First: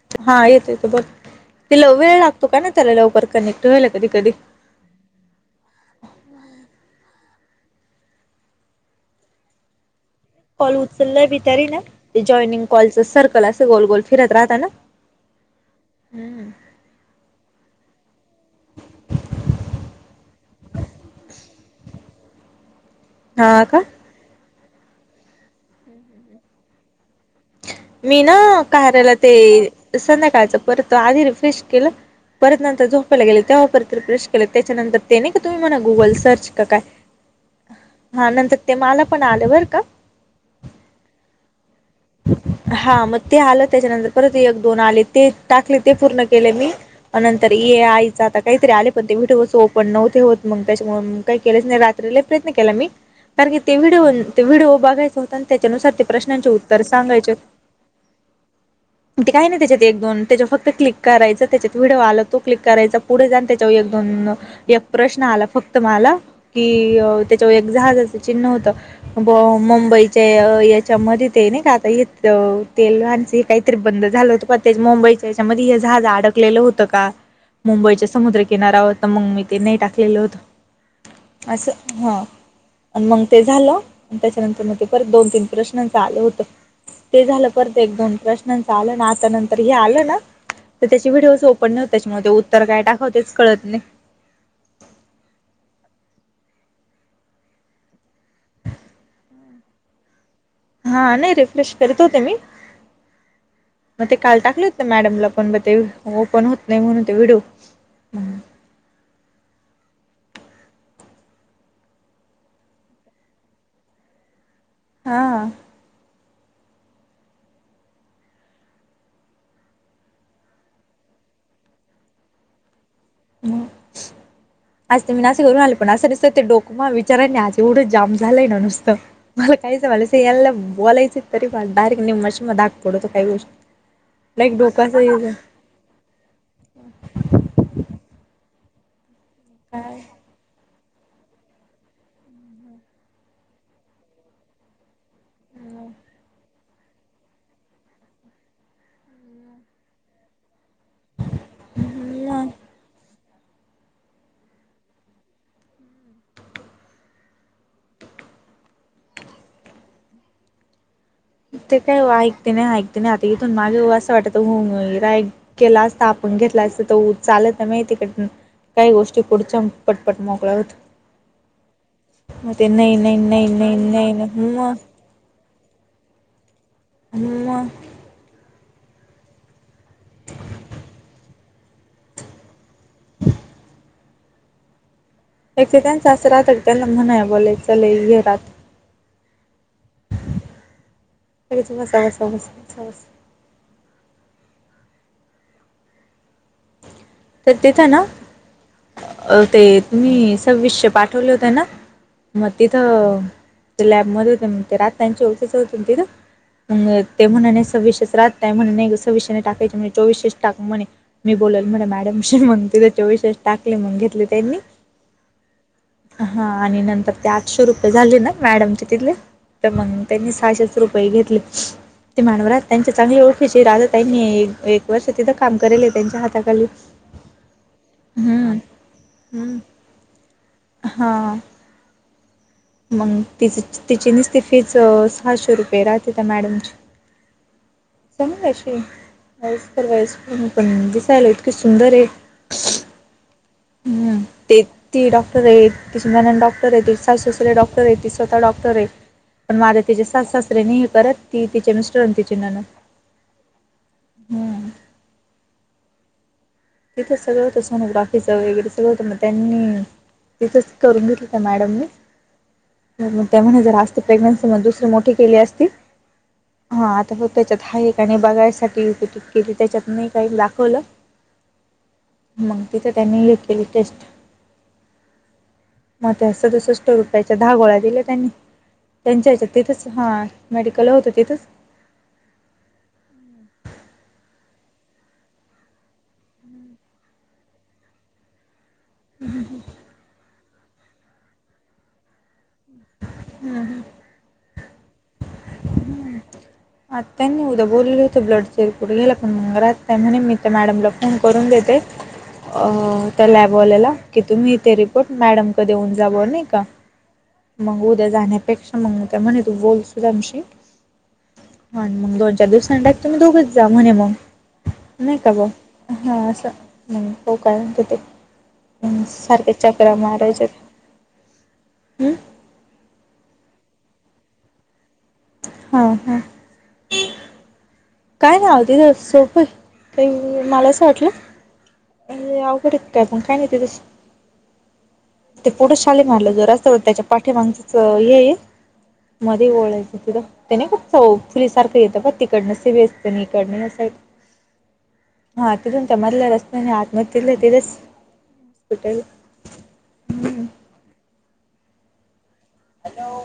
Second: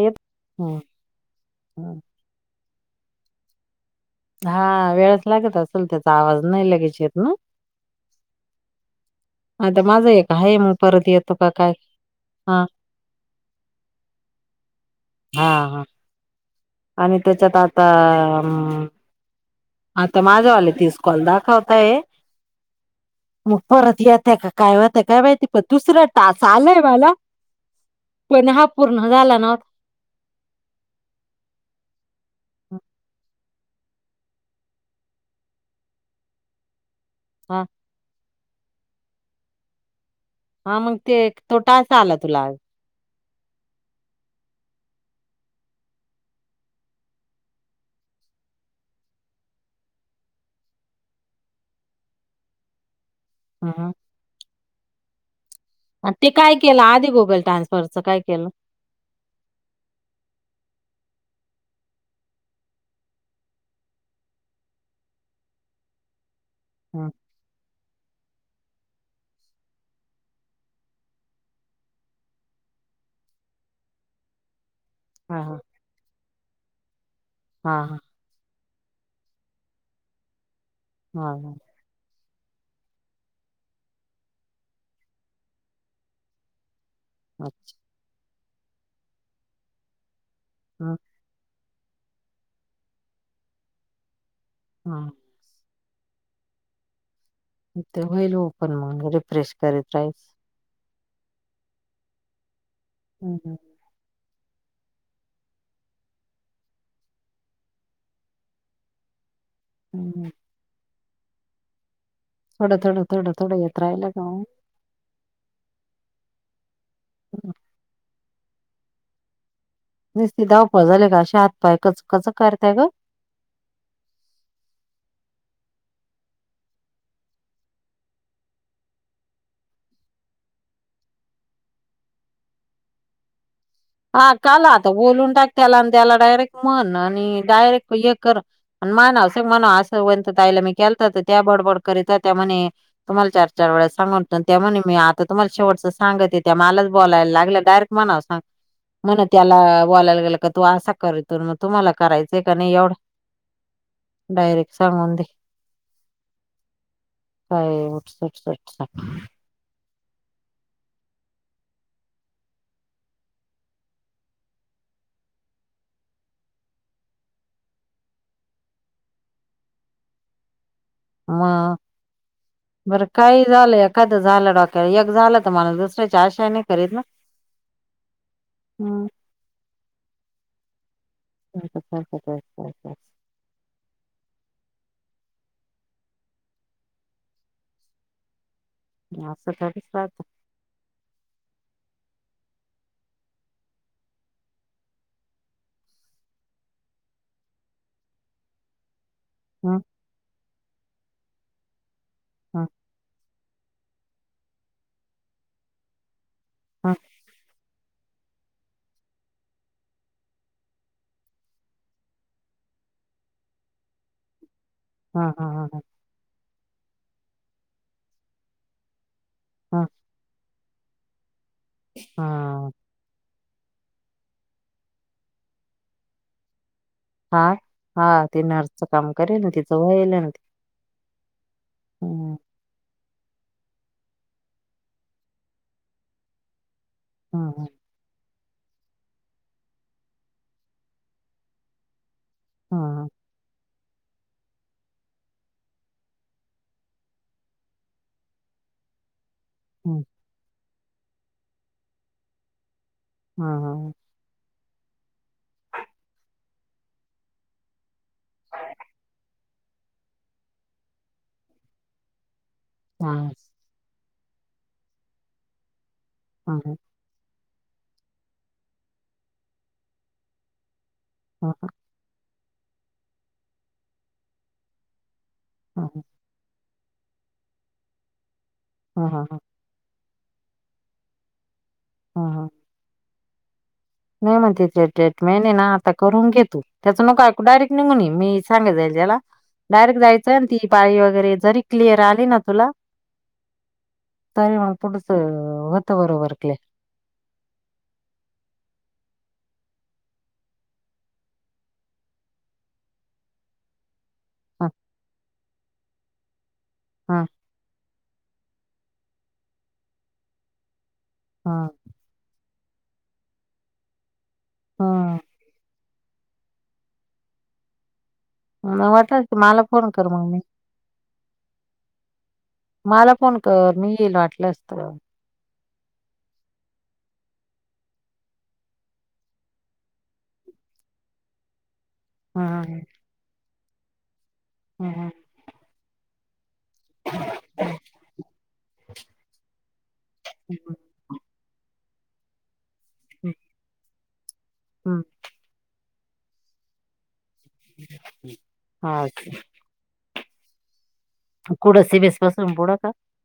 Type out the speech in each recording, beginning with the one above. येत हा येत हम्म येत बघ त ल वेळ लागतो का ना त्याला लवकर कनेक्ट व्हाय लागत हा वेळच लागत असेल त्याचा आवाज नाही लगेचेत ना आता माझा एक आहे मग कॉल परत उचललंय येतो बि का तारी काय ना ते हा जॉईनिंग कॉलचं सर्कल असं गोल गोल फिरत राहतना हा हा हम्म आणि त्याच्या त आता आता माझ्यावाले ती स्कॉल दाखवताय मग हा का परत येतय का काय वात काय माहिती पण दुसरा तास आलाय मला मी ना पण हा पूर्ण कराायला ते झाला नव्हता संध्याकाळच परतो आधी रिफ्रेश केलं परत नंतर झोपयला गेले प्र त्याच्यार नाही का तुम्ही म गुगल सर्चय हा सत्य मला पण आलं बर का हा मग ते तोटा असं आलात हा म ते आलं त्याच्यानंतर परत एक दोन आले ते टाकले ते पूर्ण केले मी नंतर ये आईचा आता काहीतरी आले पण ते भट बसो पण नव ते होत मग त्याच्या काही केलेच नाही रात्रीला प्रयत्न केला मी कारण की हं, ते हं. व्हिडिओ ते्हडिओ बघायं होत आणि त्याच्यानुसार ते आणि प्रश्नाचे काय केलं उत्तर आधी सांगायचे गुगल ट्रान्सफरच काय केलं ते काही नाही त्याच्यात एक दोन त्याच्या फक्त क्लिक करायच त्याच्यात व्हिडिओ आला तो क्लिक करायचा पुढे जान त्याच्यावर एक दोन एक प्रश्न आला फक्त मला कि हा त्याच्या जहा चिन्ह होत मुंबईच्या याच्यामध्येध्ये ते नाही का आता येत तेल वानचं हे काहीतरी बंद झालं होतं पण त्या मुंबईच्या हा हच्यामध्ये हे झाजं अडकलेलं होतं का हा मुंबईच्या समुद्रकिनारा होता मग मी ते नाही टाकलेलं हा होत असं हा आणि मग ते झालं त्याच्यानंतर मग ते परत दोन तीन प्रश्नांच आलं होत ते झालं परत एक दोन प्रश्नांचं आलं ना आता नंतर हे आलं ना तर हा त्याची व्हिडिओ सोप पण त्याच्यामुळे ते उत्तर काय टाकवतेच कळत नाही हा ते होईल ओपन मग रिफ्रेश करीत राहीस हा नाही रिफ्रेश करीत होते मी हम्म हम् मग ते काल टाकले होत ना मॅडमला पण ब ते ओपन होत नाही म्हणून व्हिडिओ [unintelligible] हम् थोडं थोडं थोडं थोडं यत राहियला का हां हम् नसती धावपळ झाले का अशा हातपाय कच कच करताय ग मग आज ते मी ना असे घरून आले पण असं नसत ते डोकमा विचारा नाही आज एवढं जाम झालंय ना नुसत मला काहीच से एला बोललैसित तरी बा डरेक्ट निम मशी मध हाक पोडत काय गोष्ट हा काला आता बोलून टाक त्याला आणि त्याला डायरेक्ट मन आणि डायरेक्ट कर मान असं म्हन असं काय होयंत ताईला मी केलतं त्या बडबड करीत त्या म्हणे तुम्हाला चार चार वेळास सांग त्या म्हणे मी आ तर तुमला शेवटचं सांगते त्या मलाच बोलायला लागल्या डायरेक्ट म्हणाव सांग मण त्याला बोलायला गेलं का तू असा करीतो मग तुम्हाला करायचंय मग काय नाही एवढं. डयरेक सांगुन दे. काय उठसुठ सटसट ते काय ओ ऐकते नाही ऐकते नाही आता इथून मागे असं वाटत हो ऐ केला असता आपण घेतला असतो चालत माहितीकडनं काही गोष्टी पुढच्या पटपट मोकळ होत म मग ते नाही बरं नाही काही नाही नाही झालं नाही एखादं नाही झालं मग डोक्या एक झालं तुम्हाला दुसऱ्याची आशानी हम्म म हम [inaudible] एकेकांच असं रातय त्यांना म्हणाय बोलायचा लय घे रात नी असं तर लगेच वसा वसा वसा वसा वस तर तेथं ना अ ते हम्म तुम्ही विष्य पाठवले होते ना मग हम्म तिथं ते लॅब मध्ये होते म्हण रात त्यांची आळखीचे होतीती ना हम्म मग ते म्हणाले सव्वीशेस रात नाहीय म्हणे नाही सव्वीशेने टाकायचे म्ह चोवीशेसच टाक म्हणे मी बोलल म्हणा मॅडमशी मग तिथं चोवीशेच टाकले मग घेतले त्यांनी. हा हा हा हा. हां आणि नंतर ते आठशे रुपये झाले ना मॅडमचे तिथले तर मग त्यांनी सहाशेच रुपये घेतले. ते मानवरात हा त्यांचे चांगले ओळखीचे आहेत त्यांनी त्यांनी एक वर्ष तिथं काम करेलेत. त्यांच्या हाताखाली. हा हा ते हं, नर्सच काम करेल तीच होईल ना ती. ह. मग तिची तिची नुसती फीच सहाशे रुपये राहते त्या मॅडमची. हं हं. समायशी वयस्कर वयस्कर पण दिसायला इतकी सुंदर आहे. हा हा. हम्म. ते ती डॉक्टर आहे, तिची ननंद डॉक्टर आहेत, सासु-सासरे डॉक्टर आहेत, ती स्वतः डॉक्टर आहे. पण माझ्या हम्म तिच्या सासु- सासऱ्यानी परत ती तिचे मिस्टर आणि तिची ननंद हा हा. हम्म तिथे सगळं होतं सोनोग्राफीचं वगैरे सगळं होतं म त्यांनी तिथंच करून घेतलं त्या मॅडमनी. हा हा त्या म्हणे जरा असती प्रेग्नन्सी म दुसरी मोठी केली असती, हा आता त्याच्यात हाय काय नाय बघायसाठी युपीटी केली त्याच्यात नाही काही दाखवलं. हह. मग तिथं त्यांनी हे केली टेस्ट मग त्या सदुसष्ट रुपयाच्या दहा गोळा दिल्या त्यांनी, हा हा त्यांच्या याच्या तिथेच हा मेडिकल होतं तिथंच. हा हा. मी म्हणते ते ट्रेटमेन आहे ना आता करून घे तु, त्याच नको ऐकू डयरेक्ट निघून ये मी सांगत जाईल त्याला डायरेक्ट जायचं आणि ती पाळी वगैरे जरी क्लिअर आली ना तुला हम्म [unintelligible] होतं हम्म. बरोबर क्लिअर आ त्यांनी उद्या बोललं होते ब्लड चे [unintelligible] म्हणे मी त्या मॅडमला फोन करून देते. अ त्या लॅबवाल्याला की तुम्ही ह ते रिपोर्ट मॅडम कड देऊन जावं नाही का? ह मग उद्या जाण्यापेक्षा मग त्या म्हणे तू बोल सुदामशी. ह मग दोन, चार दिवसांनी डायरेकट तुम्ही दोघंच जा म्हणे मग नाही ह का ग? हा असं हो काय तिथे? मग वाटलंस तर सारखे मला फोन चक्रा कर मग मी मारायच्या त्या. हम्म. मला फोन कर मी येईल वाटलंस तर. हा हा. काय ना अगदी सोप आहे मला असं वाटल. अ अवघडेत हम्म काय पण काय नाही त्याज. हम्म ते पुढं शाले मारलं जर असत त्याच्या पाठीमागचच येई मध्ये ओळायचं तिथं ते नाही हम्म का तो फुलीसारखं येतं पण तिकडन सीवीस हम्म, पलीकडन साईट. हम्म. हा तिथून त्या मधल्या रस्त्याने आतमध्ये तीथल तेजस हॉस्पिटल हा कुड सिबीस हॅलो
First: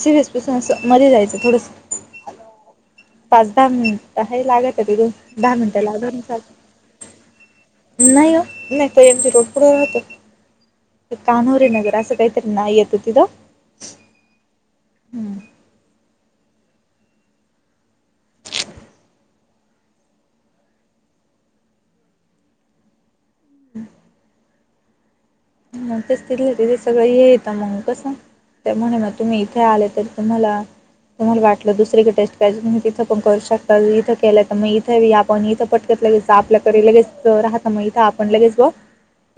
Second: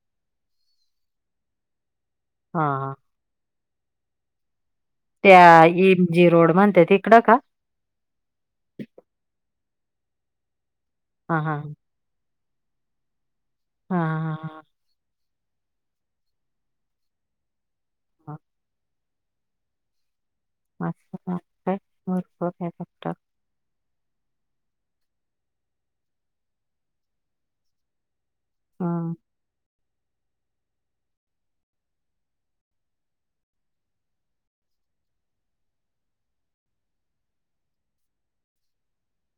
सिव्हीसपीसनस मध्ये जायचं थोडस. हा हा. पाच दहा मिनिट हे लागत तिथून त्या दहा मिनिटं एम जी लागतात. रोड म्हणते तिकडं का नाही हो नाही त यांचे रोड पुढे राहतो हा हा कान्होरीे नगर असं काही नाही येत तीथ. हा हा ह. हम् हा. [unintelligible] मग तेच तिथे तिथे सगळं येेत मंग कस ते म्हणे मग हं तुम्ही इथे आलेत. तर तुम्हाला तुम्हाला वाटलं दुसरीकडे टेस्ट कय तु तिथं पण करू शकता इथं केल तर मग इथे ही आपण इथं पटकत लगेच आपल्याकडे लगेच राहता, मग इथ आपण लगेच बघ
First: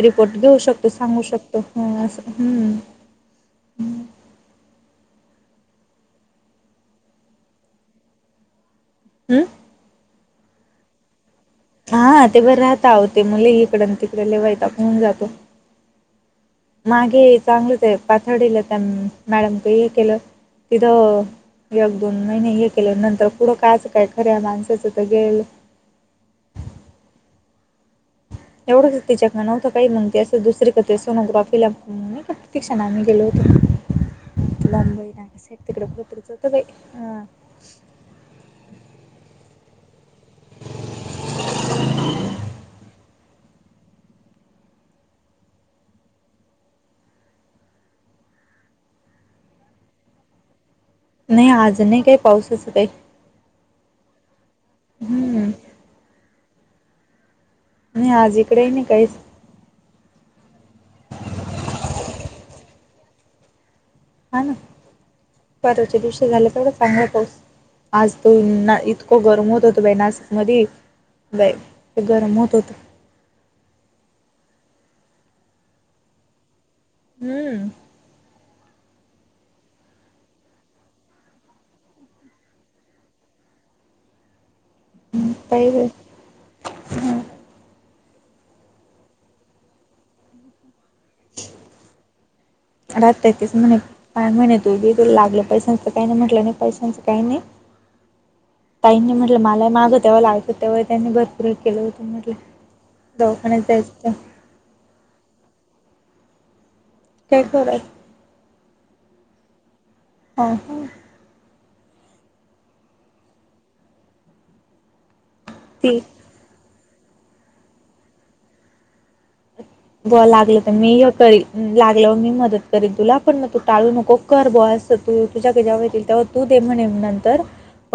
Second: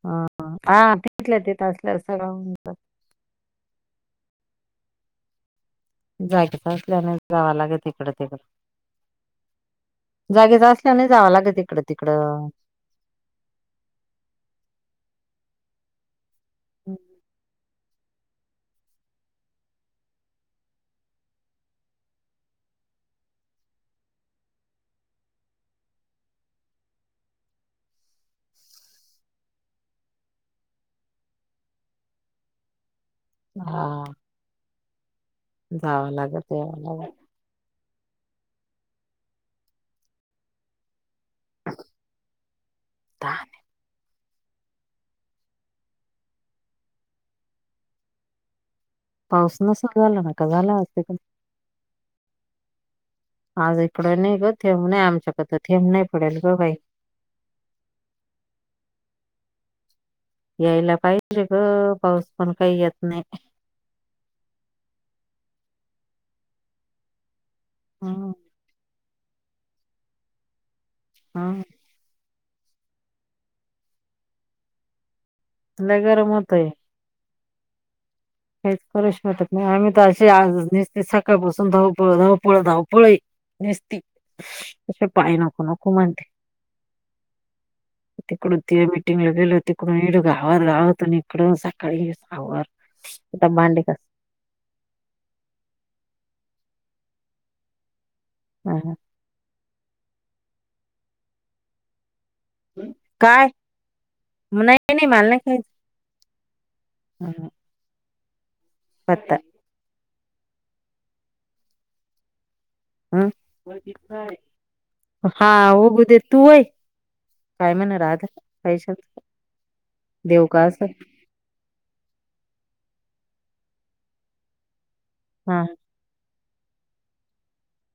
रिपोर्ट हं घेऊ हा शकतो. सांगू तिथल्या शकतो. तिथं असल्यावर हम, असं सगळं हम्म. जायचंच असल्याने जावं लागेल तिकड [unintelligible] हम्म! जागेच असल्याने जावं लाग हा, ते बरं राहत आहो, ते मुले इकडून तिकडे लय वैताग होउन जातो. मागे चांगलंच आहे पातडीलं त्या मॅडम हे केलं तिथं एक दोन महिने हे केले नंतर पुढं काचं काय खऱ्या माणसाचं तर गेल [inaudible] [unintelligible] एवढंच तिच्याकड नव्हतं का, ही मग ते असं दुसरी [unintelligible] सोनोग्राफीला नाही का प्रतिक्षान मी गेलो होतो हा मुंबई ना, तिकड [unintelligible] जावं होत लागत बाई यावं लागत अ. [inaudible] [inaudible] पाऊस नसल झाला, ना का झाला अजून नाही, आज नाही, काही पाऊसच काही आज इकडं नाही ग, थेंब नाही हम्म. आमच्याकड थेंब नाही पडल ग बाई नाही आज इकडे नाही काहीच यायला पाहिजे ग पाऊस पण काही येत नाही. हा, ना परवाच्या दिवशी झालं तेवढा चांगला पाऊस आज हं त यांना इतक गरम होत होत बाई नासिक मधी हं बाई गरम होत. [unintelligible] [inaudible] लय गरम होतय. हम्म. काहीच करुशी वाटत नाही, आम्ही तर असे आज नुसतीच सकाळपासून धावपळ, धावपळ, धावपळ, हाय. नसती अस पाय नको पाहिजे नको म्हणती. हं तिकडून ती मीटिंगला गेलो. तिकडूनड [unintelligible] न इकड सकाळी आवर राहते म्हणे काय म्हणे तू बी तुला लागलं पैशांचं काही नाही ताईंनी म्हटलं मला मागं तेव्हा लागले तेव्हा त्यांनी भरपूर केलं होत म्हटलं काय दवाखान्यात जायचं होत. नाही नाही मला नाही खायचं काय कर पत हा हा. हम्म. ओळखीचा हा हो ती बधे तू होय. काय म्ह ना राधा पैशाच ब देऊ लागलं का तर असं मी करीन लागलं मी मदत करीन तुला पण मग तू टाळू नको कर बो तू हा तुझ्याकडे जवा येतील तेव्हा तू दे म्हणे नंतर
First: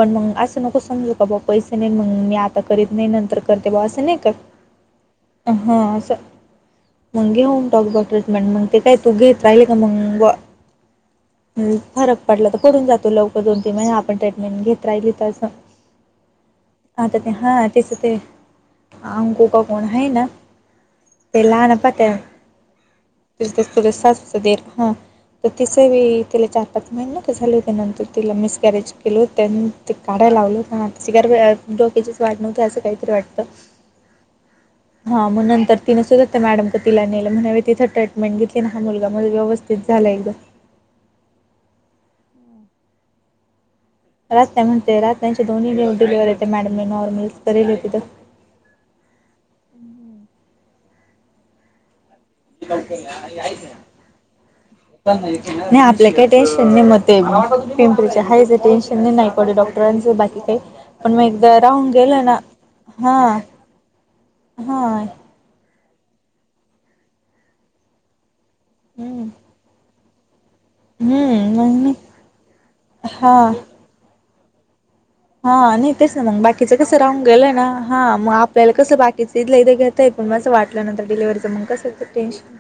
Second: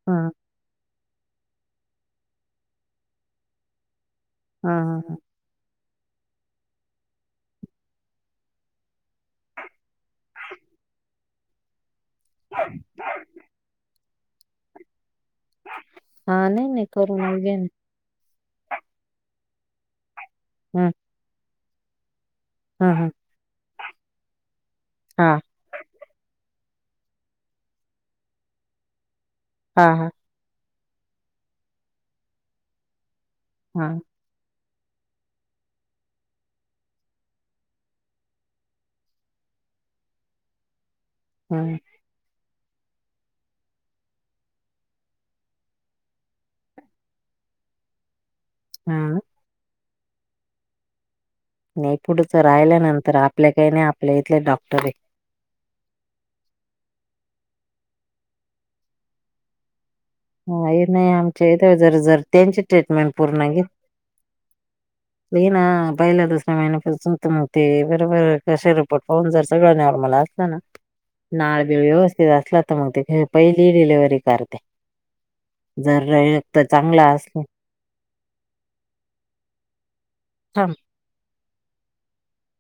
पण हा मग असं नको समजू का बाऊ पैसे नाही मग मी आता करीत नाही नंतर करते बाऊ असं नाही क हा हां असा मग घेवून टाक ट्रीटमेंट मग ते काय तू घेत राहिल का मग फरक पडला तर पडून जातो लवकर दोन तीन महिने आपण ट्रीटमेंट घेत राहिली हा हा नाही नाही आता ते करून घे हा तेच ते अंको का कोण आहे ना हम् लाहनं पत्या तस हा तस त्याच्या सासूचा दीर हा तिचे बी पत महिन का झाल त्या नंतर तिला मिसकॅरेज केल त्या हा ते हा हा काढा लावलो का र डोक्याचीच वाट नव्हते असं काहीतरी वाटत हा हा मग नंतर तिन सुद्धा त्या मॅडम का तिला नेलं म्हणा तिथं ट्रीटमेंट घेतली ना हा मुलगा मग व्यवस्थित झालाय एकदम [inaudible] हम्म रात्या म्हणते रात्यांचे दोन्ही डिलेवर्हर येते मॅडमने नॉर्मल करेले तिथं हा नाही पुढच राहिल्यानंतर आपल्या काही नाही आपल्या इथले डॉक्टर आहे नाही आपल्या काही टेन्शन नाही म पिंपरीच्या हायच टेन्शन नाही डॉक्ट ह हे नाही आमच्या इथं राहून जर जर गेलं ना त्यांची ट्रीटमेंट हा पूर्ण घे हा लै ना पहिला दुसऱ्या महिन्या त्यांच्या मते बरोबर तसे रिपोर्ट हम्म पाहून जर सगळं नॉर्मल असलं ना हम्म मग नाळबिळ नाही व्यवस्थित असला तर मग हा पहिली डिलिव्हरी करते हा नाही जर तेच ना मग रक्त बाकीचं कसं चांगला राहून असला गेलंय ना हा मग आपल्याला कसं बाकीच इथल्या इथ घेता येतं थांब वाटलं नंतर डिलिव्हीचं मग कसं टेन्शन